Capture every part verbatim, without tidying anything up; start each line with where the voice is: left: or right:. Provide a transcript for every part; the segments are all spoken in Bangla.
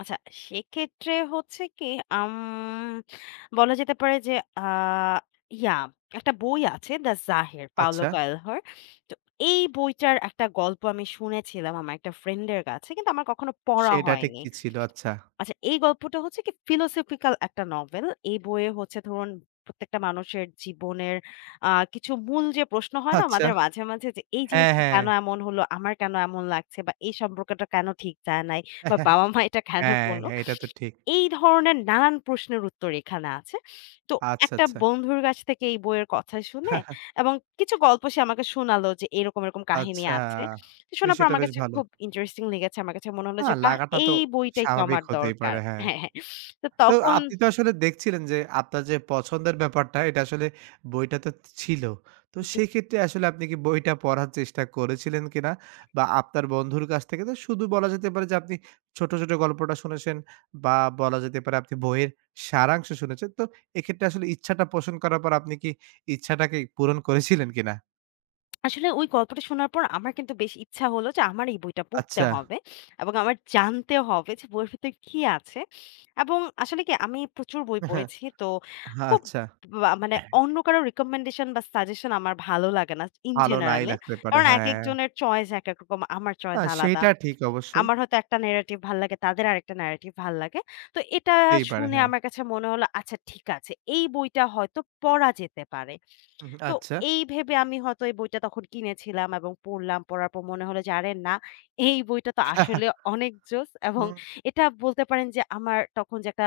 left: আচ্ছা, সেক্ষেত্রে হচ্ছে কি আম বলা যেতে পারে যে আ ইয়া একটা বই আছে 'দ্যা জাহের' 'পাওলো
right: আচ্ছা।
left: কালহ'র। তো এই বইটার একটা গল্প আমি শুনেছিলাম আমার একটা ফ্রেন্ড এর কাছে। কিন্তু আমার কখনো পড়া
right: সেটা ঠিক
left: হয়নি।
right: কি ছিল? আচ্ছা।
left: আচ্ছা এই গল্পটা হচ্ছে ফিলোসফিক্যাল একটা নভেল। এই বইয়ে হচ্ছে ধরুন প্রত্যেকটা মানুষের জীবনের আ কিছু মূল যে প্রশ্ন হয় না
right: আচ্ছা।
left: আমাদের মাঝে, মাঝে যে এই
right: হ্যাঁ,
left: জিনিসটা
right: হ্যাঁ।
left: কেন এমন হলো? আমার কেন এমন লাগছে বা এই সম্পর্কটা কেন ঠিক যায় নাই? বা বাবা-মা এটা কেন
right: হ্যাঁ।
left: করল?
right: এইটা তো ঠিক।
left: এই ধরনের নানান প্রশ্নের উত্তর এখানে আছে। তো
right: আচ্ছা,
left: একটা
right: আচ্ছা।
left: বন্ধুর কাছ থেকে এই বইয়ের কথা শুনে এবং কিছু গল্প সে আমাকে শোনালো যে এরকম, এরকম কাহিনী
right: আচ্ছা,
left: আছে। শোনার পর
right: বিষয়টা
left: আমার
right: বেশ
left: কাছে
right: ভালো।
left: খুব ইন্টারেস্টিং লেগেছে। আমার কাছে মনে হলো
right: না
left: যে বাহ!
right: লাগাটা তো
left: এই বইটাই তো
right: স্বাভাবিক
left: আমার
right: হতেই
left: দরকার।
right: পারে। হ্যাঁ।
left: হ্যাঁ, হ্যাঁ। তো
right: তো
left: তখন
right: আপনি তো আসলে দেখছিলেন যে আপনার যে পছন্দের ব্যাপারটা এটা আসলে বইটাতেত ছিল। তো
left: জি।
right: সেইক্ষেত্রে আসলে আপনি কি বইটা পড়ার চেষ্টা করেছিলেন কিনা? বা আপনার বন্ধুর কাছ থেকে তো শুধু বলা যেতে পারে যে আপনি ছোট, ছোট গল্পটা শুনেছেন বা বলা যেতে পারে আপনি বইয়ের সারাংশ শুনেছেন। তো এক্ষেত্রে আসলে ইচ্ছাটা পোষণ করার পর আপনি কি ইচ্ছাটাকে পূরণ করেছিলেন কিনা?
left: আসলে ওই গল্পটা শোনার পর আমার কিন্তু বেশ ইচ্ছা হলো যে আমার এই বইটা পড়তে
right: আচ্ছা।
left: হবে এবং আমার জানতে হবে যে বইয়ের ভিতরে কী আছে? এবং আসলে কি আমি প্রচুর বই পড়েছি। তো খুব
right: আচ্ছা।
left: বা মানে অন্য কারো রিকমেন্ডেশন বা সাজেশন আমার ভালো লাগে না, ইন
right: ভালো নাই
left: জেনারেল এ,
right: লাগতে পারে,
left: কারণ একেক
right: হ্যাঁ।
left: জনের চয়েস একেক রকম। আমার
right: না,
left: চয়েস আলাদা।
right: সেইটা ঠিক অবশ্যই।
left: আমার হয়তো একটা ন্যারেটিভ ভালো লাগে তাদের আরেকটা ন্যারেটিভ ভাল লাগে। তো এটা
right: হতেই পারে,
left: শুনে
right: হ্যাঁ।
left: আমার কাছে মনে হলো আচ্ছা ঠিক আছে। এই বইটা হয়তো পড়া যেতে পারে।
right: উ হুম,
left: তো
right: আচ্ছা।
left: এই ভেবে আমি হয়তো এই বইটা তখন কিনেছিলাম এবং পড়লাম। পড়ার পর মনে হলো যে, "আরে না এই বইটা তো আসলে অনেক জোস" এবং
right: হুম।
left: এটা বলতে পারেন যে আমার তখন যে একটা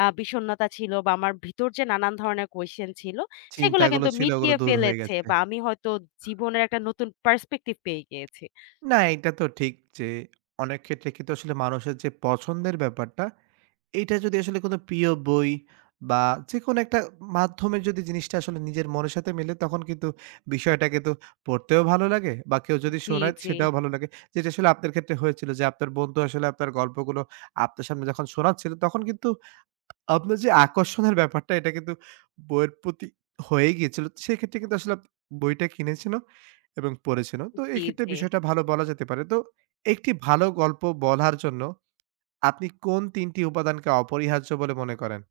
left: আ বিষন্নতা ছিল বা আমার ভিতর যে নানান ধরণের কোয়েশ্চেন ছিল
right: চিন্তা
left: সেগুলা
right: গুলো
left: কিন্তু
right: ছিল ওগুলো
left: মিটিয়ে
right: দূর হয়ে
left: ফেলেছে
right: গেছে।
left: বা আমি হয়তো জীবনের একটা নতুন পার্সপেক্টিভ পেয়ে গিয়েছি।
right: না এইটা তো ঠিক, যে অনেক ক্ষেত্রে কিন্তু আসলে মানুষের যে পছন্দের ব্যাপারটা এইটা যদি আসলে কোনো প্রিয় বই বা যেকোন একটা মাধ্যমের যদি জিনিসটা আসলে নিজের মনের সাথে মিলে তখন কিন্তু বিষয়টাকে তো পড়তেও ভালো লাগে বা কেউ যদি
left: জি,
right: শোনায়
left: জি।
right: সেটাও ভালো লাগে। যেটা আসলে আপনার ক্ষেত্রে হয়েছিল যে আপনার বন্ধু আসলে আপনার গল্পগুলো আপনার সামনে যখন শোনাচ্ছিল তখন কিন্তু আপনার যে আকর্ষণের ব্যাপারটা এটা কিন্তু বইয়ের প্রতি হয়েই গিয়েছিল। সেইক্ষেত্রে কিন্তু আসলে বইটা কিনেছেন ও এবং পড়েছেন ও। তো এই
left: জি,
right: ক্ষেত্রে
left: জি।
right: বিষয়টা ভালো বলা যেতে পারে। তো এক টি ভালো গল্প বলার জন্য আপনি কোন তিন টি উপাদানকে অপরিহার্য বলে মনে করেন।